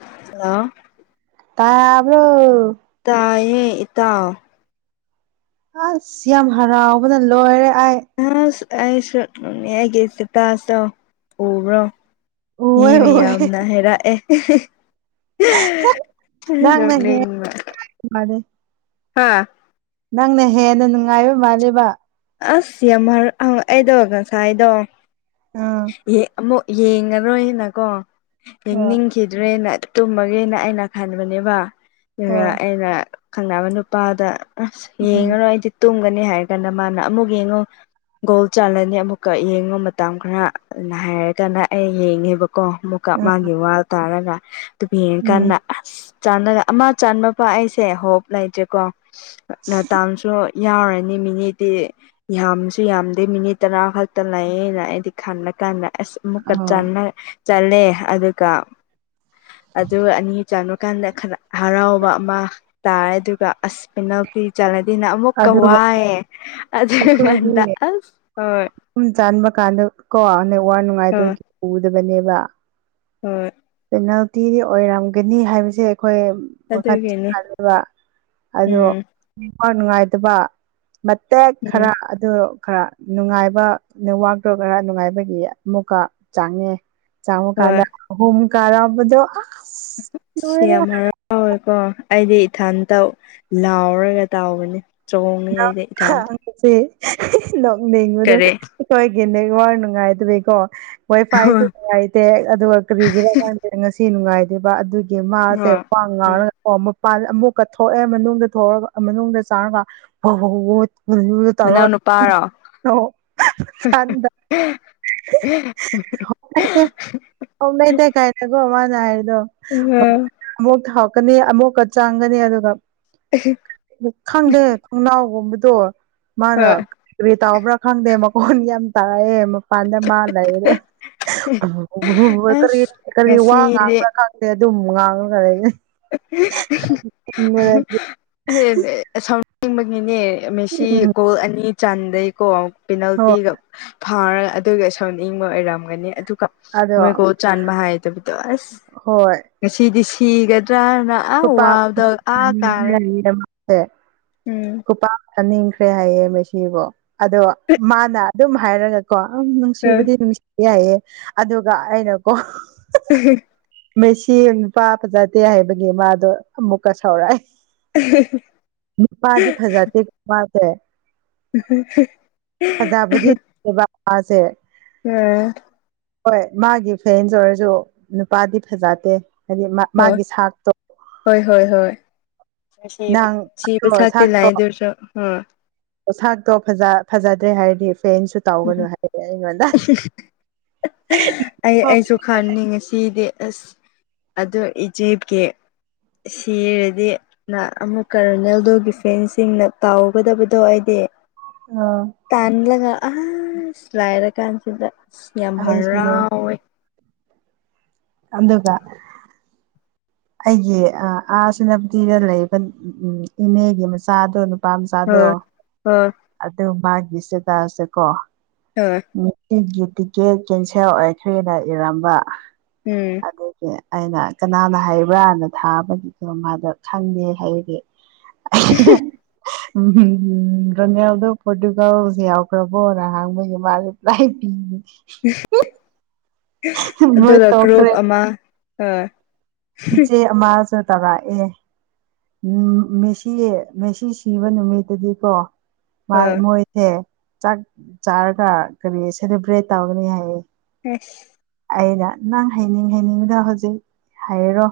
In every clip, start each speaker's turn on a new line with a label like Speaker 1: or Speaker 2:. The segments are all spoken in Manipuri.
Speaker 1: ꯑ
Speaker 2: ꯇꯕ꯭ꯔꯣ
Speaker 1: ꯇꯌꯦꯦ ꯏ ꯇꯥꯎ
Speaker 2: ꯑꯁ ꯌꯥꯝ ꯍꯔꯥꯎꯕꯅ ꯂꯣꯏꯔꯦ ꯑꯩꯥꯏ
Speaker 1: ꯑꯁ ꯑꯩꯁꯨꯅꯦ ꯑꯩꯒꯤꯁꯦ ꯇꯥꯁ ꯇꯧ ꯎꯕ꯭ꯔꯣ ꯍ
Speaker 2: ꯎꯋꯦ
Speaker 1: ꯃꯤ
Speaker 2: ꯎꯋꯦ
Speaker 1: ꯌꯥꯝꯅ ꯍꯥꯏꯔꯛ ꯑꯦ
Speaker 2: [unintelligible]
Speaker 1: ꯍꯥꯥ
Speaker 2: ꯅꯪꯅ ꯍꯦꯟꯅ ꯅꯨꯡꯉꯥꯏꯕ ꯃꯥꯂꯦꯕ
Speaker 1: ꯑꯁ ꯌꯥꯝ ꯑꯩꯗꯣ ꯉꯁꯥꯏꯗꯣ
Speaker 2: ꯑꯥ
Speaker 1: ꯍꯦꯛ ꯑꯃꯨꯛ ꯌꯦꯡꯉꯔꯣꯏꯅꯀꯣ
Speaker 2: ꯍꯣꯏ
Speaker 1: ꯌꯦꯡꯅꯤꯡ ꯈꯤꯗ꯭ꯔꯦꯅ ꯇꯨꯝꯃꯒꯦꯅ ꯑꯩꯅ ꯈꯟꯕꯅꯦꯕ ꯑꯗꯨꯒ
Speaker 2: ꯍꯣꯏ
Speaker 1: ꯑꯩꯅ ꯈꯪꯅꯕ ꯅꯨꯄꯥꯗ ꯑꯁ
Speaker 2: ꯎꯝ
Speaker 1: ꯌꯦꯡꯉꯔꯣ ꯑꯩꯗꯤ ꯇꯨꯝꯒꯅꯤ ꯍꯥꯏꯔ ꯀꯥꯟꯗ ꯃꯥꯅ ꯑꯃꯨꯛ ꯌꯦꯡꯉꯣ ꯒꯣꯜ ꯆꯥꯜꯂꯅꯤ ꯑꯃꯨꯛꯀ ꯌꯦꯡꯉꯨ ꯃꯇꯝ ꯈꯔ ꯑꯗꯨꯅ ꯍꯥꯏꯔꯀꯥꯟꯗ ꯑꯩ ꯌꯦꯡꯉꯦꯕꯀꯣ ꯑꯃꯨ
Speaker 2: ꯑꯥ
Speaker 1: ꯃꯥꯒꯤ ꯋꯥ ꯇꯥꯔꯒ ꯑꯗꯨꯄꯤ ꯌꯦꯡ
Speaker 2: ꯎꯝ
Speaker 1: ꯀꯗ ꯑꯁ ꯆ ꯑꯃ ꯆꯕ ꯄ ꯑꯩꯁꯦ ꯍꯣꯞ ꯂꯩꯇꯦꯀꯣ ꯇꯥꯡꯁꯨ ꯌꯥꯎꯔꯅꯤ ꯃꯤꯅꯤꯠ ꯗꯤ ꯌꯥꯝꯁꯨ ꯌꯥꯝꯗꯦ ꯃꯤꯅꯤꯠ ꯇꯔꯥ ꯈꯛꯇ ꯂꯥꯛꯌꯦꯅ ꯑꯩꯗꯤ ꯈꯟꯂ ꯀꯥꯟꯗ ꯑꯁ ꯑꯃꯨꯛꯀ
Speaker 2: ꯑꯣ
Speaker 1: ꯆꯅ ꯆꯜꯂꯦ ꯑꯗꯨꯒ ꯑꯗꯨꯒ ꯑꯅꯤ ꯆꯟꯕꯀꯥꯟꯗ ꯍꯔꯥꯎꯕ ꯑꯃ ꯇꯥꯔꯦ ꯑꯗꯨꯒ ꯑꯁ ꯄꯤꯅꯥꯜꯇꯤ ꯆꯜꯂꯗꯤꯅ ꯑꯃꯨꯛꯀ
Speaker 2: ꯑꯗꯨꯒ
Speaker 1: ꯋꯥꯏꯑꯦ ꯑꯗꯨ ꯀꯥꯟꯗ ꯑ ꯍꯣꯏ
Speaker 2: ꯁꯨꯝ ꯆꯟꯕ ꯀꯥꯟꯗ ꯀꯣ ꯅꯦꯋꯥꯛ
Speaker 1: ꯍꯣꯏ
Speaker 2: ꯅꯨꯡꯉꯥꯏꯇ꯭ꯔꯗꯤ ꯎꯗꯕꯅꯦꯕ
Speaker 1: ꯍꯣꯏ
Speaker 2: ꯄꯦꯅꯥꯜꯇꯤꯗꯤ ꯑꯣꯏꯔꯝꯒꯅꯤ ꯍꯥꯏꯕꯁꯦ ꯑꯩꯈꯣꯏ ꯋꯥꯈꯟꯗꯁꯨ
Speaker 1: ꯑꯗꯨꯒꯤꯅꯦ
Speaker 2: ꯁꯥꯔꯕ ꯑꯗꯣ
Speaker 1: ꯎꯝ
Speaker 2: ꯅꯦꯠꯋꯥꯛ ꯅꯨꯡꯉꯥꯏꯇꯕ ꯃꯇꯦꯛ
Speaker 1: ꯎꯝ
Speaker 2: ꯈꯔ ꯑꯗꯨ ꯈꯔ ꯅꯨꯡꯉꯥꯏꯕ ꯅꯦꯠꯋꯥꯛꯇꯣ ꯈꯔ ꯅꯨꯡꯉꯥꯏꯕꯒꯤ ꯑꯃꯨꯛꯀ ꯆꯥꯡꯉꯦ ꯆꯪꯕ ꯀꯥꯟꯗ
Speaker 1: ꯍꯣꯏ
Speaker 2: ꯑꯍꯨꯝ ꯀꯥꯔꯝꯕꯗꯣ ꯑꯥ
Speaker 1: ꯁꯤ ꯌꯥꯝ ꯍꯔꯥꯎ [unintelligible] ꯋꯦꯀꯣ ꯑꯩꯗꯤ ꯏꯊꯟꯇ ꯂꯥꯎꯔꯒ ꯇꯥꯎꯕꯅꯦ ꯆꯣꯡꯉꯦ ꯑꯩꯗꯤ ꯏꯊꯟꯇ
Speaker 2: [unintelligible] ꯅꯣꯛꯅꯤꯡꯕꯗꯣ
Speaker 1: ꯀꯔꯤ
Speaker 2: ꯑꯩꯈꯣꯏꯒꯤ ꯅꯦꯠꯋꯥꯛ ꯅꯨꯡꯉꯥꯏꯗꯕꯩꯀꯣ ꯍꯣꯏ ꯐꯥꯏꯁꯨ ꯅꯨꯡꯉꯥꯏꯇꯦ ꯑꯗꯨꯒ ꯀꯔꯤꯒꯤꯔ ꯈꯪꯗꯦ ꯉꯁꯤ ꯅꯨꯡꯉꯥꯏꯇꯦꯕ ꯑꯗꯨꯒꯤ ꯃꯥꯁꯦ
Speaker 1: ꯑꯣ ꯎꯝ
Speaker 2: [unintelligible] ꯑꯣ ꯃꯄꯥꯟ ꯑꯃꯨꯛꯀ ꯊꯣꯛꯑꯦ ꯃꯅꯨꯡꯗ ꯊꯣꯛꯒ ꯃꯅꯨꯡꯗ ꯆꯪꯉꯒ [unintelligible]
Speaker 1: ꯃꯅꯥꯎ ꯅꯨꯄꯥꯔꯣ
Speaker 2: ꯀꯥꯟꯗ ꯂꯩꯇꯦ
Speaker 1: [unintelligible]
Speaker 2: [unintelligible] ꯃꯥꯅ ꯍꯥꯏꯕꯗꯣ
Speaker 1: [unintelligible]
Speaker 2: ꯑꯃꯨꯛ ꯊꯣꯛꯀꯅꯤ ꯑꯃꯨꯛꯀ ꯆꯪꯒꯅꯤ ꯑꯗꯨꯒ
Speaker 1: [unintelligible]
Speaker 2: ꯈꯪꯗꯦ ꯈꯣꯡꯅꯥꯎꯒꯨꯝꯕꯗꯣ ꯃꯥꯅ
Speaker 1: ꯍꯣꯏ
Speaker 2: ꯀꯔꯤ ꯇꯥꯎꯕ꯭ꯔꯥ ꯈꯪꯗꯦ ꯃꯈꯣꯟ ꯌꯥꯝ ꯇꯥꯔꯛꯑꯦ ꯃꯄꯥꯟꯗ ꯃꯥ ꯂꯩꯕꯗꯣ
Speaker 1: ꯑꯁ
Speaker 2: [unintelligible] ꯀꯔꯤ ꯋꯥ
Speaker 1: ꯉꯁꯤꯗꯤ
Speaker 2: ꯉꯥꯡꯕ꯭ꯔꯥ ꯈꯪ ꯑꯗꯨꯝ ꯉꯥꯡꯉꯒ ꯂꯩꯕꯅꯦ
Speaker 1: [unintelligible] ꯁꯥꯎꯅꯤꯡꯕꯒꯤꯅꯦ ꯃꯦꯁꯤ ꯒꯣꯜ ꯑꯅꯤ ꯆꯟꯕꯩꯀꯣ
Speaker 2: ꯍꯣꯏ
Speaker 1: ꯄꯦꯅꯥꯜꯇꯤꯒ ꯐꯥꯔꯒ ꯑꯗꯨꯒ ꯁꯥꯎꯅꯤꯡꯕ ꯑꯣꯏꯔꯝꯒꯅꯤ ꯑꯗꯨꯒ
Speaker 2: ꯑꯗꯣ
Speaker 1: ꯃꯣꯏ ꯒꯣꯜ ꯆꯟꯕ ꯍꯩꯇꯕꯗꯣ ꯑꯁ
Speaker 2: ꯍꯣꯏ
Speaker 1: ꯉꯁꯤꯗꯤ ꯁꯤꯒꯗ꯭ꯔꯥꯅ ꯑ ꯋꯥꯕꯗ ꯑꯥ ꯀꯥꯔꯦ ꯎꯝ
Speaker 2: [unintelligible] ꯊꯥꯅꯤꯡꯈ꯭ꯔꯦ ꯍꯥꯏꯌꯦ ꯃꯦꯁꯤꯁꯤꯕꯨꯣ ꯑꯗꯣ ꯃꯥꯅ ꯑꯗꯨꯝ ꯍꯥꯏꯔꯒ ꯀꯣ ꯑ
Speaker 1: ꯑ
Speaker 2: ꯅꯨꯡꯁꯤꯕꯗꯤ ꯅꯨꯡꯁꯤꯕ ꯌꯥꯏꯌꯦ ꯑꯗꯨꯒ ꯑꯩꯅꯀꯣ
Speaker 1: [unintelligible]
Speaker 2: ꯃꯦꯁꯤ ꯅꯨꯄꯥ ꯐꯖꯗꯦ ꯍꯥꯏꯕꯒꯤ ꯃꯥꯗꯣ ꯑꯃꯨꯛꯀ ꯁꯥꯎꯔꯛꯑꯦ
Speaker 1: [unintelligible]
Speaker 2: ꯅꯨꯄꯥꯗꯤ ꯐꯖꯗꯦ ꯅꯨꯄꯥꯁꯦ
Speaker 1: [unintelligible]
Speaker 2: ꯐꯖꯥꯕꯨꯗꯤ ꯅꯠꯇꯦꯕ ꯃꯥꯁꯦ
Speaker 1: ꯎꯝ
Speaker 2: ꯍꯣꯏ ꯃꯥꯒꯤ ꯐ꯭ꯔꯦꯟꯁ ꯑꯣꯏꯔꯁꯨ ꯅꯨꯄꯥꯗꯤ ꯐꯖꯗꯦ ꯍꯥꯏꯗꯤ
Speaker 1: ꯍꯣꯏ
Speaker 2: ꯃꯥꯒꯤ ꯁꯥꯛꯇꯣ
Speaker 1: ꯍꯣꯏ ꯍꯣꯏ ꯍꯣꯏ
Speaker 2: ꯅꯪ
Speaker 1: ꯅꯨꯡꯁꯤꯕ
Speaker 2: ꯑꯗꯣ
Speaker 1: ꯁꯥꯛꯇꯤ ꯂꯩ
Speaker 2: ꯁꯥꯛꯇꯣ
Speaker 1: ꯑꯗꯨꯑꯣꯏꯔꯁꯨ
Speaker 2: ꯁꯥꯛꯇꯣ ꯐꯖ ꯐꯖꯗ꯭ꯔꯦ ꯍꯥꯏꯔꯗꯤ ꯐꯦꯟꯁꯨ
Speaker 1: ꯎꯝ
Speaker 2: ꯇꯧꯒꯅꯨ ꯍꯥꯏꯌꯦ ꯑꯩꯉꯣꯟꯗ [unintelligible]
Speaker 1: ꯈꯟꯅꯤꯡ ꯉꯁꯤꯗꯤ ꯑꯁ ꯑꯗꯣ ꯏꯖꯤꯞꯀꯤ ꯁꯤꯔꯗꯤ ꯅ ꯑꯃꯨꯛꯀ ꯔꯣꯅꯦꯜꯗꯣꯒꯤ ꯐꯦꯟꯁꯤꯡꯅ ꯇꯥꯎꯒꯗꯕꯗꯣ ꯑꯩꯗꯤ
Speaker 2: ꯑꯥ
Speaker 1: ꯇꯥꯟꯂꯒ ꯑꯁ ꯂꯥꯏꯔ ꯀꯥꯟꯁꯤꯗ ꯁ ꯌꯥꯝ
Speaker 2: ꯑꯩꯁꯨꯅꯦ
Speaker 1: ꯍꯔꯥꯎꯋꯦ
Speaker 2: ꯑꯝꯗꯨꯒ ꯑꯩꯒꯤ ꯑ ꯑꯥ ꯁꯦꯅꯥꯄꯇꯤꯗ ꯂꯩꯕ ꯎꯝ ꯎꯝ ꯏꯅꯦꯒꯤ ꯃꯆꯥꯗꯣ ꯅꯨꯞ ꯄꯥꯝꯆꯥꯥꯗꯣ
Speaker 1: ꯍꯣꯏ ꯍꯣꯏ
Speaker 2: ꯑꯗꯨ ꯃꯥꯒꯤꯁꯦ ꯇꯥꯜꯁꯦꯀꯣ
Speaker 1: ꯑꯥ [unintelligible]
Speaker 2: ꯎꯝ ꯑꯩꯒꯤ ꯇꯤꯛꯀꯦꯠ ꯀꯦꯟꯁꯦꯜ ꯑꯣꯏꯈ꯭ꯔꯦꯅ ꯏꯔꯝꯕ
Speaker 1: ꯎꯝ
Speaker 2: ꯗꯨꯒꯤ ꯑꯩꯅ ꯀꯅꯥꯅ ꯍꯥꯏ ꯔꯥꯅ ꯊꯥꯕꯒꯤꯗꯣ ꯃꯥꯗꯣ ꯈꯪꯉꯦ ꯍꯥꯏꯕꯒꯤ ꯎꯝ ꯍꯨꯝ ꯔꯣꯅꯦꯜꯗꯣ ꯄꯣꯔꯇꯨꯒꯜꯖꯦ ꯌꯥꯎꯈ꯭ꯔꯕꯣ ꯔꯍꯥꯡꯃꯩꯒꯤ ꯃꯥꯜ ꯂꯥꯏ ꯄꯤ [unintelligible] ꯃꯣꯏ
Speaker 1: ꯑꯗꯨꯒ ꯀ꯭ꯔꯨꯞ
Speaker 2: ꯇꯣꯛꯈ꯭ꯔꯦ
Speaker 1: ꯑꯃ ꯑ
Speaker 2: ꯏꯆꯦ ꯑꯃꯁꯨ ꯇꯔꯛꯑꯦ ꯎꯝ ꯃꯦꯁꯤ ꯃꯦꯁꯤ ꯁꯤꯕ ꯅꯨꯃꯤꯠꯇꯗꯤꯀꯣ ꯃ
Speaker 1: ꯑ
Speaker 2: ꯃꯣꯏꯁꯦ ꯆꯥꯛ ꯆꯥꯔꯒ ꯀꯔꯤ ꯁꯦꯂꯦꯕ꯭ꯔꯦꯠ ꯇꯧꯒꯅꯤ ꯍꯥꯏꯌꯦ
Speaker 1: ꯏꯁ
Speaker 2: ꯑꯩꯅ ꯅꯪ ꯍꯩꯅꯤꯡ ꯍꯩꯅꯤꯡꯗꯣ ꯍꯧꯖꯤꯛ ꯍꯥꯏꯔꯔꯣ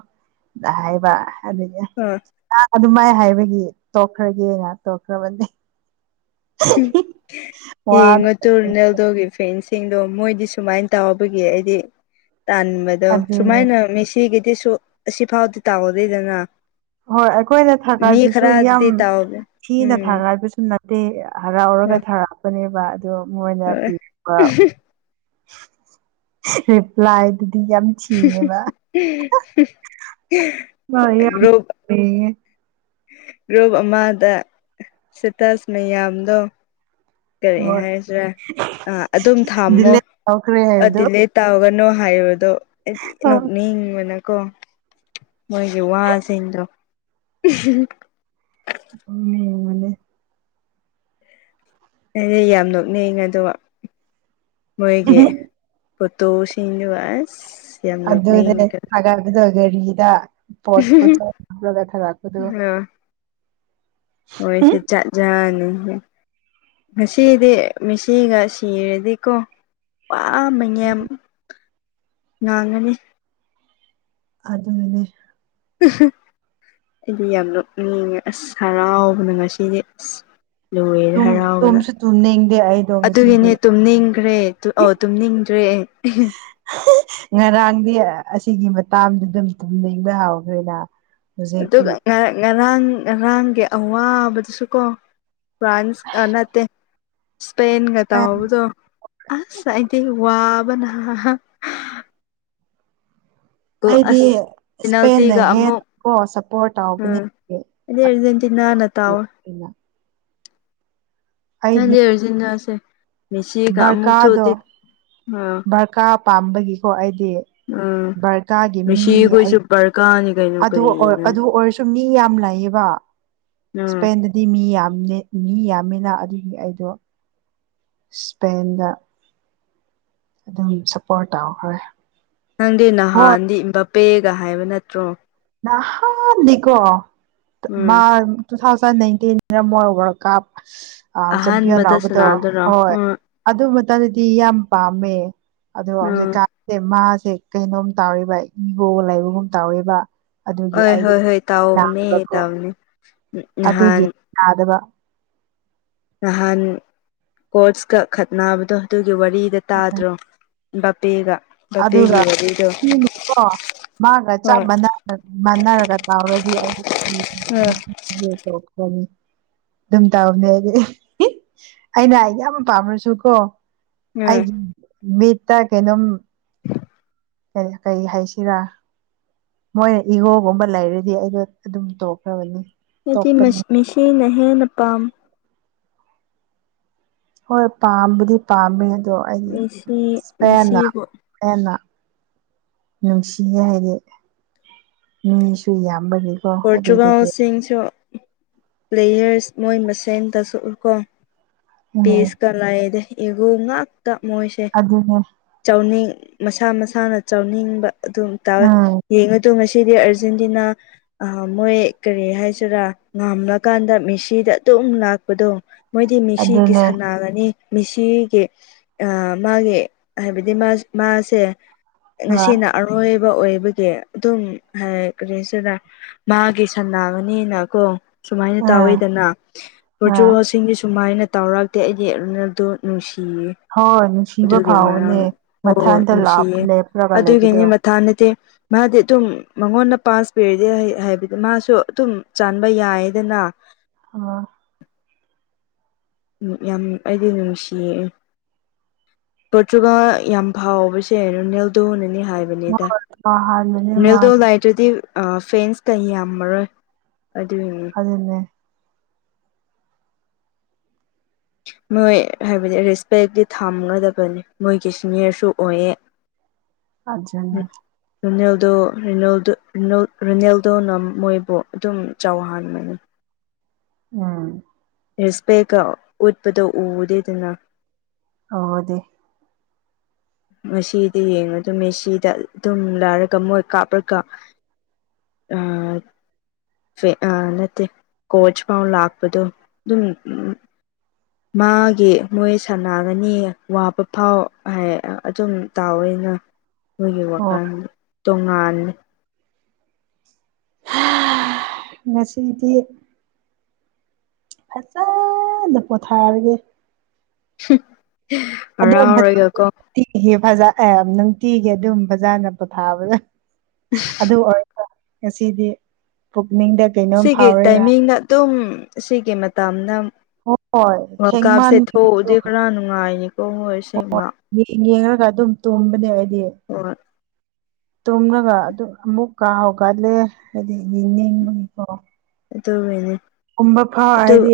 Speaker 2: ꯍꯥꯏꯕ ꯑꯗꯨꯒꯤ
Speaker 1: ꯑꯥ
Speaker 2: ꯑ ꯑꯗꯨꯃꯥꯏ ꯍꯥꯏꯕꯒꯤ ꯇꯣꯛꯈ꯭ꯔꯒꯦ ꯉ ꯇꯣꯛꯈ꯭ꯔꯕꯅꯦ ꯋꯥ
Speaker 1: ꯌꯦꯉꯣ ꯇꯨ ꯔꯨꯅꯦꯜꯗꯣꯒꯤ ꯐꯦꯟꯁꯤꯡꯗꯣ ꯃꯣꯏꯗꯤ ꯁꯨꯃꯥꯏꯅ ꯇꯥꯎꯕꯒꯤ ꯑꯩꯗꯤ ꯇꯥꯟꯕ ꯗꯣ
Speaker 2: ꯑꯗꯨꯅꯦ
Speaker 1: ꯁꯨꯃꯥꯏꯅ ꯃꯦꯁꯤꯒꯤꯗꯤꯁꯨ ꯑꯁꯤꯐꯥꯎꯗꯤ ꯇꯥꯎꯗꯦꯗꯅ
Speaker 2: ꯍꯣꯏ ꯑꯩꯈꯣꯏꯅ
Speaker 1: ꯃꯤ
Speaker 2: ꯊꯥꯒꯥꯏꯕꯁꯨ ꯌꯥꯝ
Speaker 1: ꯈꯔꯗꯤ ꯇꯥꯎꯕ
Speaker 2: ꯊꯤꯅ
Speaker 1: ꯎꯝ
Speaker 2: ꯊꯥꯒꯥꯏꯕꯁꯨ ꯅꯠ ꯗꯤ ꯍꯔꯥꯎꯔꯒ
Speaker 1: ꯍꯣꯏ
Speaker 2: ꯊꯥꯔꯛꯄꯅꯦꯕ ꯑꯗꯨ ꯃꯣꯏꯅ
Speaker 1: ꯍꯣꯏ
Speaker 2: ꯄꯤꯔꯛꯄ ꯂꯥꯏꯗꯨꯗꯤ ꯌꯥꯝ ꯁꯤꯌꯦꯕ ꯑꯍ ꯃꯥ ꯌꯥꯝ
Speaker 1: ꯒ꯭ꯔꯨꯞ
Speaker 2: ꯐꯩꯌꯦ
Speaker 1: ꯒ꯭ꯔꯨꯞ ꯑꯃꯗ ꯁꯦꯇꯁ ꯃꯌꯥꯝꯗꯣ ꯀꯔꯤ
Speaker 2: ꯍꯣꯏ
Speaker 1: ꯍꯥꯏꯁꯤꯔꯥ ꯑ ꯑꯗꯨꯝ ꯊꯝꯃꯣ
Speaker 2: ꯗꯤꯂꯦꯠ ꯇꯧꯈ꯭ꯔꯦ
Speaker 1: ꯑ
Speaker 2: ꯍꯥꯏꯕꯗꯣ
Speaker 1: ꯗꯤꯂꯦꯠ ꯇꯧꯒꯅꯣ ꯍꯥꯏꯕꯗꯣ ꯑꯩꯗꯤ ꯅꯣꯛꯅꯤꯡꯕꯅꯀꯣ ꯃꯣꯏꯒꯤ ꯋꯥꯁꯤꯡꯗꯣ ꯎꯝꯍꯨ
Speaker 2: ꯎꯝ
Speaker 1: ꯑꯩꯗꯤ ꯌꯥꯝ ꯅꯣꯛꯅꯤꯡꯉꯦ ꯑꯗꯨꯒ ꯃꯣꯏꯒꯤ ꯐꯣꯇꯣꯁꯤꯡꯗꯨꯒ ꯑꯁ ꯌꯥꯝ
Speaker 2: ꯑꯗꯨꯅꯦ
Speaker 1: ꯅꯣꯛꯅꯤꯡꯒ
Speaker 2: ꯊꯥꯒꯜ ꯑꯗꯣ ꯒꯥꯔꯤꯗ ꯄꯣꯠ ꯄꯨꯊ ꯍꯥꯞꯂꯒ ꯊꯥꯔꯛꯄꯗꯣ
Speaker 1: ꯑꯣꯏꯔꯦꯁꯦ ꯆꯠ ꯖꯥꯅꯨ ꯉꯁꯤꯗꯤ ꯃꯤꯁꯤꯒ ꯁꯤꯔꯗꯤꯀꯣ ꯋꯥ ꯃꯦꯉꯦꯝ ꯉꯥꯡꯉꯅꯤ
Speaker 2: ꯑꯗꯨꯅꯅꯦ
Speaker 1: ꯑꯩꯗꯤ ꯌꯥꯝ ꯅꯣꯛꯅꯤꯡꯉꯦ ꯑꯁ ꯍꯔꯥꯎꯕꯅ ꯉꯁꯤꯗꯤ ꯑꯁ ꯂꯣꯏꯔꯦ ꯍꯔꯥꯎꯕꯅ
Speaker 2: ꯢꯡꯗꯦ ꯑꯩꯗꯣ
Speaker 1: ꯑꯗꯨꯒꯤꯅꯦ
Speaker 2: ꯉꯁꯤꯗꯤ
Speaker 1: ꯇꯨꯝꯅꯤꯡꯈ꯭ꯔꯦ ꯇꯨ ꯑꯣ ꯇꯨꯝꯅꯤꯡꯗ꯭ꯔꯦ
Speaker 2: ꯉꯔꯥꯡꯗꯤ ꯑꯁꯤꯒꯤ ꯃꯇꯥꯝꯗꯨꯗ ꯗꯨꯝ ꯇꯨꯝꯅꯤꯡꯕ ꯍꯥꯎꯈ꯭ꯔꯦꯅ
Speaker 1: ꯑꯗꯨꯒ ꯉ ꯉꯔꯥꯡ ꯉꯔꯥꯡꯒꯤ ꯑꯋꯥꯕꯗꯨꯁꯨ ꯀꯣ ꯐ꯭ꯔꯥꯟꯁ ꯑ ꯅꯠꯇꯦ ꯏꯁꯄꯦꯟ ꯒ
Speaker 2: ꯏꯁꯄꯦꯟ
Speaker 1: ꯇꯧꯕꯗꯣ ꯑꯁ ꯑꯩꯗꯤ ꯋꯥꯕꯅ ꯇꯨ
Speaker 2: ꯑꯩꯗꯤ
Speaker 1: ꯑꯁ
Speaker 2: ꯏꯁꯄꯦꯟꯅ
Speaker 1: ꯄꯤꯅꯥꯜꯇꯤꯒ
Speaker 2: ꯍꯦꯟ
Speaker 1: ꯑꯃꯨꯛ
Speaker 2: ꯀꯣ ꯁꯞꯄꯣꯔꯠ ꯇꯧꯕꯅꯦ
Speaker 1: ꯎꯝ ꯑꯗ ꯑꯔꯖꯦꯟꯇꯤꯅꯥ ꯅꯅ ꯇꯥꯎ
Speaker 2: ꯏꯅ
Speaker 1: ꯅꯥꯟꯗꯤ ꯑꯔꯖꯤꯅꯥꯁꯦ ꯃꯦꯁꯤꯒ ꯑꯃꯨꯛ ꯊꯣꯛꯑꯗꯦ ꯑꯥ
Speaker 2: ꯀꯥ ꯄꯥꯝꯕꯒꯤꯀꯣ ꯑꯩꯗꯤ
Speaker 1: ꯎꯝ
Speaker 2: ꯕꯔꯀꯥꯒꯤ ꯃꯤ ꯑꯩ
Speaker 1: ꯃꯦꯁꯤꯈꯣꯏꯁꯨ ꯕꯔꯀꯥꯔꯅꯤ ꯀꯩꯅꯣ
Speaker 2: ꯑꯗꯨ
Speaker 1: ꯀꯔꯤꯅꯣ
Speaker 2: ꯑꯗꯨ ꯑꯣꯏꯔꯁꯨ ꯁꯨꯝ ꯃꯤ ꯌꯥꯝ ꯂꯩꯌꯦꯕ
Speaker 1: ꯎꯝ
Speaker 2: ꯑꯗꯨꯗꯤ ꯃꯤ ꯌꯥꯝ ꯃꯤ ꯌꯥꯝꯃꯤꯅ ꯑꯗꯨꯒꯤ ꯑꯩꯗꯣ ꯁꯄꯦꯟꯗ ꯑꯗꯨꯝ ꯁꯞꯄꯣꯔꯠ ꯇꯧꯈ꯭ꯔꯦ
Speaker 1: ꯅꯪꯒꯤ
Speaker 2: ꯍꯣꯏ
Speaker 1: ꯅꯍꯥꯟꯗꯤ ꯄꯦꯒ ꯍꯥꯏꯕ ꯅꯠꯇ꯭ꯔꯣ
Speaker 2: ꯅꯍꯥꯟꯗꯤꯀꯣ
Speaker 1: ꯎꯝ
Speaker 2: ꯃꯥ ꯇꯨ ꯊꯥꯎꯖꯟ ꯅꯥꯏꯟꯇꯤꯟꯅ ꯃꯣꯏ ꯋꯥꯔꯜ ꯀꯞ ꯆꯦꯝꯄꯤꯌꯟ
Speaker 1: ꯑꯍꯥꯟꯕꯗ
Speaker 2: ꯂꯕꯗꯣ
Speaker 1: ꯁꯅꯥꯗꯨꯔꯣ
Speaker 2: ꯍꯣꯏ
Speaker 1: ꯎꯝ
Speaker 2: ꯑꯗꯨ ꯃꯇꯝꯗꯗꯤ ꯌꯥꯝ ꯄꯥꯝꯃꯦ ꯑꯗꯣ
Speaker 1: ꯎꯝ
Speaker 2: ꯍꯧꯖꯤꯛꯀꯥꯟ ꯃꯥꯁꯦ ꯀꯩꯅꯣꯝ ꯇꯧꯔꯤꯕ ꯏꯒꯣꯒ ꯂꯩꯕꯒꯨꯝ ꯇꯧꯔꯤꯕ ꯑꯗꯨꯒꯤ
Speaker 1: ꯍꯣꯏ ꯍꯣꯏ
Speaker 2: ꯑꯩꯗꯣꯣ
Speaker 1: ꯍꯣꯏ ꯇꯥꯎꯕꯅꯦ ꯇꯥꯎꯕꯅꯦ ꯅꯍꯥꯟ
Speaker 2: ꯑꯗꯨꯒꯤ ꯅꯥꯗꯕ
Speaker 1: ꯅꯍꯥꯟ ꯀꯣꯔꯁꯀꯛꯈꯠꯅꯕꯗꯣ ꯑꯗꯨꯒꯤ ꯋꯥꯔꯤꯗ ꯇꯥꯗ꯭ꯔꯣ ꯕꯄꯦꯒ
Speaker 2: ꯑꯗꯨꯒꯅꯀꯣ ꯃꯥꯒ ꯆꯞ
Speaker 1: ꯍꯣꯏ
Speaker 2: ꯃꯥꯟꯅ ꯃꯥꯟꯅꯔꯒ ꯀꯥꯎꯔꯗꯤ ꯑꯩꯅꯤ
Speaker 1: ꯎꯝ
Speaker 2: ꯑꯗꯨꯝ ꯇꯧꯔꯅꯦ ꯑꯩ ꯑꯩꯅ ꯑꯩ ꯌꯥꯝ ꯄꯥꯝꯃꯁꯨꯀꯣ
Speaker 1: ꯎꯝ
Speaker 2: ꯑꯩꯒꯤ ꯃꯤꯠꯇ ꯀꯩꯅꯣꯝ ꯀ ꯀꯔꯤ ꯍꯥꯏꯁꯤꯔꯥ ꯃꯣꯏꯅ ꯏꯍꯣꯒꯨꯝꯕ ꯂꯩꯔꯗꯤ ꯑꯩꯗꯣ ꯑꯗꯨꯝ ꯇꯣꯛꯈ꯭ꯔꯕꯅꯤ
Speaker 1: ꯑꯩꯗꯤ
Speaker 2: ꯇꯣꯛꯄꯅꯦ
Speaker 1: ꯃꯤꯁꯤꯅ ꯍꯦꯟꯅ ꯄꯥꯝ
Speaker 2: ꯍꯣꯏ ꯄꯥꯝꯕꯗꯤ ꯄꯥꯝꯃꯦ ꯑꯗꯣ ꯑꯩꯗꯤ
Speaker 1: ꯃꯤꯁꯤ
Speaker 2: ꯏꯁꯄꯦꯟꯅ
Speaker 1: ꯃꯤꯁꯤꯕꯨ
Speaker 2: ꯍꯦꯟꯅ ꯅꯨꯡꯁꯤꯌꯦ ꯍꯥꯏꯗꯤ ꯃꯤꯁꯨ ꯌꯥꯝꯕꯅꯤ
Speaker 1: ꯄꯣꯔꯇꯨꯒꯥꯜꯁꯤꯡꯁꯨ ꯄ꯭ꯂꯦꯌꯔꯁ ꯃꯣꯏ ꯃꯁꯦꯟꯗꯁꯨꯛ ꯀꯣ
Speaker 2: ꯎꯝ
Speaker 1: ꯄꯤꯁ ꯀꯂꯥꯏꯗ ꯏꯒꯨ ꯉꯥꯛꯇ ꯃꯣꯏꯁꯦ
Speaker 2: ꯑꯗꯨꯅꯦ
Speaker 1: ꯆꯥꯎꯅꯤꯡ ꯃꯁꯥ ꯃꯁꯥꯅ ꯆꯥꯎꯅꯤꯡꯕ ꯑꯗꯨꯝ ꯇꯥꯎꯋꯦ
Speaker 2: ꯎꯝ
Speaker 1: ꯌꯦꯡꯉꯗꯣ ꯉꯁꯤꯗꯤ ꯑꯥꯔꯖꯦꯟꯇꯤꯅꯥ ꯑ ꯃꯣꯏ ꯀꯔꯤ ꯍꯥꯏꯁꯤꯔꯥ ꯉꯥꯝꯂꯀꯥꯟꯗ ꯃꯦꯁꯤꯗ ꯑꯗꯨꯝ ꯂꯥꯛꯄꯗꯣ ꯃꯣꯏꯗꯤ ꯃꯤꯁꯤꯒꯤ
Speaker 2: ꯑꯗꯨꯅꯦ
Speaker 1: ꯁꯟꯅꯥꯔꯅꯤ ꯃꯤꯁꯤꯒꯤ ꯑ ꯃꯥꯒꯤ ꯍꯥꯏꯕꯗꯤ ꯃꯥ ꯃꯥꯁꯦ
Speaker 2: ꯍꯣꯏ
Speaker 1: ꯉꯁꯤꯅ ꯑꯔꯣꯏꯕ ꯑꯣꯏꯕꯒꯤ ꯑꯗꯨꯝ ꯍꯥꯏ ꯀꯔꯤꯁꯨꯔꯥ ꯃꯥꯒꯤ ꯁꯟꯅꯥꯕꯅꯤꯅ ꯀꯣ ꯁꯨꯃꯥꯏꯅ
Speaker 2: ꯎꯝ
Speaker 1: ꯇꯧꯋꯏꯗꯅ
Speaker 2: ꯎꯝ
Speaker 1: ꯚꯔꯆꯨꯋꯦꯜꯁꯤꯡꯁ ꯁꯨꯃꯥꯏꯅ ꯇꯧꯔꯛꯇꯦ ꯑꯩꯗꯤꯔꯨꯅꯗꯣ ꯅꯨꯡꯁꯤꯌꯦ
Speaker 2: ꯍꯣꯏ ꯅꯨꯡꯁꯤꯕ
Speaker 1: ꯑꯗꯨꯒꯤ ꯃꯔꯝ
Speaker 2: ꯐꯥꯎꯕꯅꯦ
Speaker 1: ꯍꯣꯏ
Speaker 2: ꯃꯊꯟꯇ
Speaker 1: ꯅꯨꯡꯁꯤꯌꯦ
Speaker 2: ꯂꯦꯞꯄ꯭ꯔꯒ
Speaker 1: ꯑꯗꯨꯒꯤꯅꯤ
Speaker 2: ꯂꯩꯕꯗꯣ
Speaker 1: ꯃꯊꯥ ꯅꯠꯇꯦ ꯃꯥꯗꯤ ꯑꯗꯨꯝ ꯃꯉꯣꯟꯗ ꯄꯥꯁ ꯄꯤꯔꯗꯤ ꯍꯥꯏꯕꯗꯤ ꯃꯥꯁꯨ ꯑꯗꯨꯝ ꯆꯥꯟꯕ ꯌꯥꯏꯗꯅ
Speaker 2: ꯑ
Speaker 1: ꯎ ꯌꯥꯝ ꯑꯩꯗꯤ ꯅꯨꯡꯁꯤꯌꯦ ꯄꯣꯔꯆꯨꯒ ꯌꯥꯝ ꯐꯥꯎꯕꯁꯦꯩꯅ ꯅꯦꯜꯗꯣꯅꯅꯤ ꯍꯥꯏꯕ ꯅꯤꯗ
Speaker 2: ꯍꯣꯏ ꯍꯥꯟꯕꯅꯦ ꯃꯥ
Speaker 1: ꯅꯤꯜꯗꯣ ꯅꯥꯏꯠ ꯑꯗꯨꯗꯤ ꯐꯦꯟꯁ ꯀꯩ ꯌꯥꯝꯃꯔꯣꯏ ꯑꯗꯨꯏꯅꯤ
Speaker 2: ꯑꯗꯨꯗꯟꯅꯦ
Speaker 1: ꯃꯣꯏ ꯍꯥꯏꯕꯗꯤ ꯔꯦꯁꯄꯦꯛꯇꯤ ꯊꯝꯒꯗꯕꯅꯤ ꯃꯣꯏꯒꯤ ꯁꯤꯅꯤꯌꯔꯁꯨ ꯑꯣꯏꯌꯦ
Speaker 2: ꯑꯖꯅꯦ
Speaker 1: ꯔꯤꯅꯦꯜꯗꯣ ꯔꯤꯅ‌ꯦꯜꯗꯣ ꯔꯤꯅꯦꯜꯗꯣꯅ ꯃꯣꯏꯕꯨ ꯑꯗꯨꯝ ꯆꯥꯎꯍꯥꯟꯕꯅꯦ
Speaker 2: ꯎꯝ
Speaker 1: ꯔꯦꯁꯄꯦꯛꯀ ꯎꯠꯄꯗꯣ ꯎꯗꯦꯗꯅ
Speaker 2: ꯑꯣꯗꯦ
Speaker 1: ꯉꯁꯤꯗꯤ ꯌꯦꯡꯉ ꯑꯗꯨ ꯃꯁꯤꯗ ꯑꯗꯨꯝ ꯂꯥꯏꯔꯒ ꯃꯣꯏ ꯀꯥꯞꯔꯒ ꯑ ꯑ ꯅꯠꯇꯦ ꯀꯣꯆ ꯐꯥꯎ ꯂꯥꯛꯄꯗꯣ ꯑꯗꯨꯝ ꯎ ꯃꯥꯒꯤ ꯃꯣꯏ ꯁꯅꯒꯅꯤ ꯋꯥꯕ ꯐꯥꯎ ꯍꯥꯏ ꯑꯗꯨꯝ ꯇꯥꯎꯑꯣꯦꯅ
Speaker 2: ꯎ
Speaker 1: ꯃꯣꯏꯒꯤ ꯋꯥꯈꯜ ꯇꯣꯉꯥꯟꯅꯤ
Speaker 2: ꯍꯥ.. ꯉꯁꯤꯗꯤ ꯐꯖꯅ ꯄꯣꯊꯥꯔꯒꯦ
Speaker 1: [unintelligible]
Speaker 2: ꯑꯗꯨꯝ ꯐꯖꯅꯨꯡꯤꯖ ꯅꯨꯡꯇꯤꯒꯤ ꯑꯗꯨꯝ ꯕꯖꯥꯔꯗ ꯄꯣꯊꯥꯕꯗ ꯑꯗꯨ ꯑꯣꯏꯔ ꯉꯁꯤꯗꯤ ꯄꯨꯛꯅꯤꯡꯗ ꯀꯩꯅꯣꯝ
Speaker 1: ꯁꯤꯒꯤ
Speaker 2: ꯐꯥꯎꯔꯦꯅ
Speaker 1: ꯇꯥꯏꯃꯤꯡꯅ ꯑꯗꯨꯝ ꯁꯤꯒꯤ ꯃꯇꯥꯅ
Speaker 2: ꯍꯣꯏ
Speaker 1: ꯋꯥꯜ ꯀꯥꯞꯁꯦ
Speaker 2: ꯊꯦꯡꯃꯟꯕꯒꯤ
Speaker 1: ꯊꯣꯛꯎꯗꯤ
Speaker 2: ꯑꯗꯨꯝ
Speaker 1: ꯈꯔ ꯅꯨꯡꯉꯥꯏꯅꯤꯀꯣ ꯃꯣꯏ ꯁꯦꯡꯕ
Speaker 2: ꯌꯦꯡꯉꯒ ꯑꯗꯨꯝ ꯇꯨꯝꯕꯅꯦ ꯑꯩꯗꯤ
Speaker 1: ꯑꯣꯏ
Speaker 2: ꯇꯨꯝꯂꯒ ꯑꯗꯨ ꯑꯃꯨꯛ ꯍꯧꯒꯠꯂꯦ ꯍꯥꯏꯗꯤ ꯌꯦꯡꯅꯤꯡꯕꯒꯤꯀꯣ
Speaker 1: ꯇꯣ ꯃꯅꯤ
Speaker 2: ꯑꯝꯃ ꯐꯥꯎ ꯍꯥꯏꯗꯤ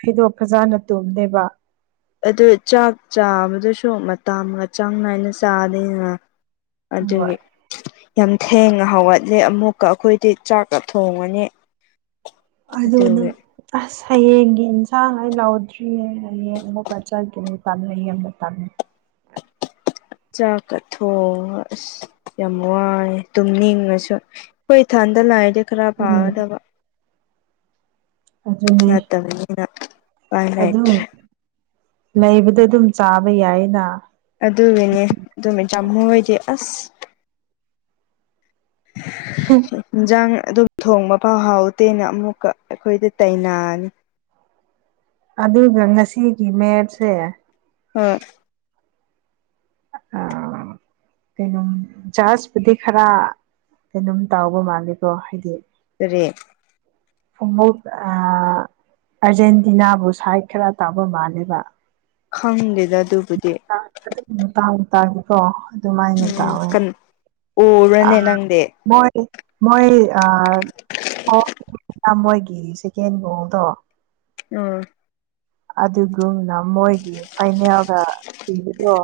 Speaker 2: ꯑꯩꯗꯣ ꯐꯖꯅ ꯇꯨꯝꯗꯦꯕ
Speaker 1: ꯑꯗꯨ ꯆꯥꯛ ꯆꯥꯕꯗꯨꯁꯨ ꯃꯇꯥꯒ ꯆꯥꯡ ꯅꯥꯏꯅ ꯆꯥꯗꯅ
Speaker 2: ꯍꯣꯏ
Speaker 1: ꯑꯗꯨꯒꯤ ꯌꯥꯝ ꯊꯦꯡꯅ ꯍꯧꯒꯠꯂꯦ ꯑꯃꯨꯛꯀ ꯑꯩꯈꯣꯏꯗꯤ ꯆꯥꯛꯀ ꯊꯣꯡꯉꯅꯤ
Speaker 2: ꯑꯗꯨꯅꯦ
Speaker 1: ꯑꯗꯨꯒꯤ
Speaker 2: ꯑꯁ ꯍꯌꯦꯡꯒꯤ ꯏꯟꯁꯥꯡ ꯍ ꯂꯥꯎꯗ꯭ꯔꯤꯌꯦ ꯍꯌꯦꯡ ꯑꯃꯨꯄꯥ ꯆꯒꯅ ꯄꯥꯝꯅꯩ ꯌꯥꯝꯅ ꯄꯥꯝꯃꯦ
Speaker 1: ꯆꯥꯀꯊꯣꯡꯉ ꯑꯁ ꯌꯥꯝ ꯋꯥꯏꯑꯦ ꯇꯨꯝ ꯅꯤꯡꯉꯁꯨ ꯑꯩ ꯏꯊꯟꯗ ꯂꯥꯏꯑꯗꯤ ꯈꯔ
Speaker 2: ꯎꯝ
Speaker 1: ꯄꯥꯒꯗꯕ
Speaker 2: ꯑꯗꯨꯅꯦ
Speaker 1: ꯌꯥ ꯇꯕ ꯌꯦꯅ
Speaker 2: ꯑꯗꯨꯝ ꯂꯩꯕꯗ ꯑꯗꯨꯝ ꯆꯥꯕ ꯌꯥꯏꯅ
Speaker 1: ꯑꯗꯨꯒꯤꯅꯦ ꯑꯗꯨꯃ ꯆꯃꯣꯏꯗꯤ ꯑꯁ
Speaker 2: ꯍꯝ
Speaker 1: ꯌꯦꯟꯁꯥꯡ ꯑꯗꯨꯝ ꯊꯣꯡꯕ ꯐꯥꯎ ꯍꯥꯎꯇꯦꯅ ꯑꯃꯨꯛꯀ ꯑꯩꯈꯣꯏꯗ ꯇꯩꯅꯅꯨ
Speaker 2: ꯑꯗꯨꯒ ꯉꯁꯤꯒꯤ ꯃꯦꯠꯁꯦ
Speaker 1: [inaudible]
Speaker 2: ꯑ ꯀꯩꯅꯣꯝ ꯖꯥꯔꯖꯄꯨꯗꯤ ꯈꯔ ꯀꯩꯅꯣꯝ ꯇꯥꯎꯕ ꯃꯥꯜꯂꯤꯀꯣ ꯍꯥꯏꯗꯤ
Speaker 1: ꯀꯔꯤ
Speaker 2: ꯐꯣꯡꯎꯣꯛ ꯑꯥꯔꯖꯦꯟꯇꯤꯅꯥꯕꯨ ꯁꯥꯏꯠ ꯈꯔ ꯇꯥꯕ ꯃꯥꯜꯂꯦꯕ
Speaker 1: ꯈꯪꯗꯦꯗ ꯑꯗꯨꯕꯨꯗꯤ
Speaker 2: ꯑꯗꯨꯕ ꯇꯥꯡ ꯇꯥꯈꯤꯀꯣ ꯑꯗꯨꯃꯥꯏꯅ ꯇꯧꯋꯦ
Speaker 1: ꯑꯣꯔꯅꯦ
Speaker 2: ꯑꯥ
Speaker 1: ꯅꯪꯗꯤ
Speaker 2: ꯃꯣꯏ ꯃꯣꯏ ꯑ ꯑꯣ ꯃꯣꯏꯒꯤ ꯁꯦꯀꯦꯟ ꯒꯣꯜꯗꯣ
Speaker 1: ꯎ
Speaker 2: ꯑꯗꯨꯒꯨꯝꯅ ꯃꯣꯏꯒꯤ ꯐꯥꯏꯅꯦꯜꯒ ꯄꯤꯕ꯭ꯔꯣ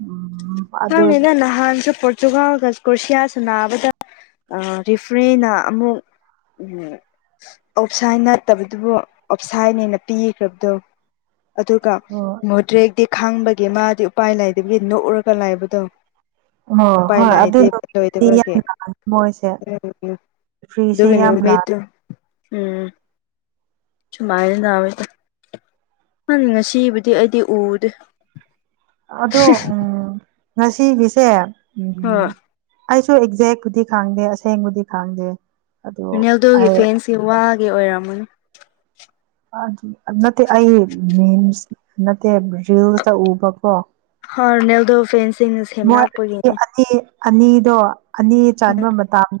Speaker 2: ꯎꯝ
Speaker 1: ꯅꯪꯅꯦ ꯅꯍꯥꯟꯁꯨ ꯆꯖꯨꯒ ꯀꯣꯁꯤꯌꯥ ꯁ ꯅꯥꯕꯗ ꯔꯤꯐ꯭ꯔꯔꯤꯅ ꯑꯃꯨꯛ ꯎꯝ ꯑꯞꯁꯥꯏ ꯅꯠꯇꯕꯗꯨꯕꯨ ꯑꯞꯁꯥꯏꯠꯅ ꯄꯤꯈ꯭ꯔꯕꯗꯨꯣ ꯑꯗꯨꯒ
Speaker 2: ꯑꯣ
Speaker 1: ꯃꯨꯗ꯭ꯔꯦꯗꯤ ꯈꯥꯡꯕꯒꯤ ꯃꯥꯗꯤ ꯎꯄꯥꯏ ꯂꯩꯥꯏꯗꯕꯒꯤ ꯅꯣꯛꯎꯔꯒ ꯂꯥꯏꯕꯗꯣ
Speaker 2: ꯍꯣꯏ
Speaker 1: ꯎꯄꯥꯏ
Speaker 2: ꯍꯣꯏ ꯑꯗꯨ
Speaker 1: ꯂꯥꯏꯗꯤ
Speaker 2: ꯅꯨꯃꯤꯠꯇꯗꯤ ꯌꯥꯝ
Speaker 1: ꯂꯣꯏꯗꯕꯒꯤ
Speaker 2: ꯂꯥꯛꯑꯅꯤ ꯃꯣꯏꯁꯦ
Speaker 1: ꯎꯝ
Speaker 2: ꯐ꯭ꯔꯤꯁꯦ
Speaker 1: ꯎꯝ ꯍꯅꯤ
Speaker 2: ꯌꯥꯝ ꯂꯥꯛ
Speaker 1: ꯃꯠꯇ ꯎꯝ [unintelligible] ꯅꯪ ꯉꯁꯤꯕꯨꯗꯤ ꯑꯩꯗꯤ ꯎꯗꯦ
Speaker 2: ꯑꯗꯣ ꯎꯝ ꯉꯁꯤꯒꯤꯁꯦ ꯎ
Speaker 1: ꯍꯣꯏ
Speaker 2: ꯑꯩꯁꯨ ꯑꯦꯛꯖꯦꯛꯄꯨꯗꯤ ꯈꯥꯡꯗꯦ ꯑꯁꯦꯡꯕꯨꯗꯤ ꯈꯥꯡꯗꯦ
Speaker 1: ꯔꯤꯅꯦꯜꯗꯣꯒꯤ ꯐꯦꯟꯁꯁꯤ ꯋꯥꯒꯤ ꯑꯣꯏꯔꯝꯃꯅ
Speaker 2: ꯅꯠꯇꯦ ꯑꯩ ꯃꯤꯝꯁ ꯅꯠꯇꯦ ꯔꯤꯜꯁꯇ ꯎꯕꯀꯣ
Speaker 1: ꯍꯥꯅꯦꯜꯗꯣ ꯐꯦꯟꯁꯤꯡꯅ
Speaker 2: ꯃꯣꯏ
Speaker 1: ꯁꯦꯝꯅ ꯂꯥꯛꯄꯒꯤꯅꯦ
Speaker 2: ꯑꯅꯤ ꯑꯅꯤꯗꯣ ꯑꯅꯤ ꯆꯕ ꯃꯇꯗꯣ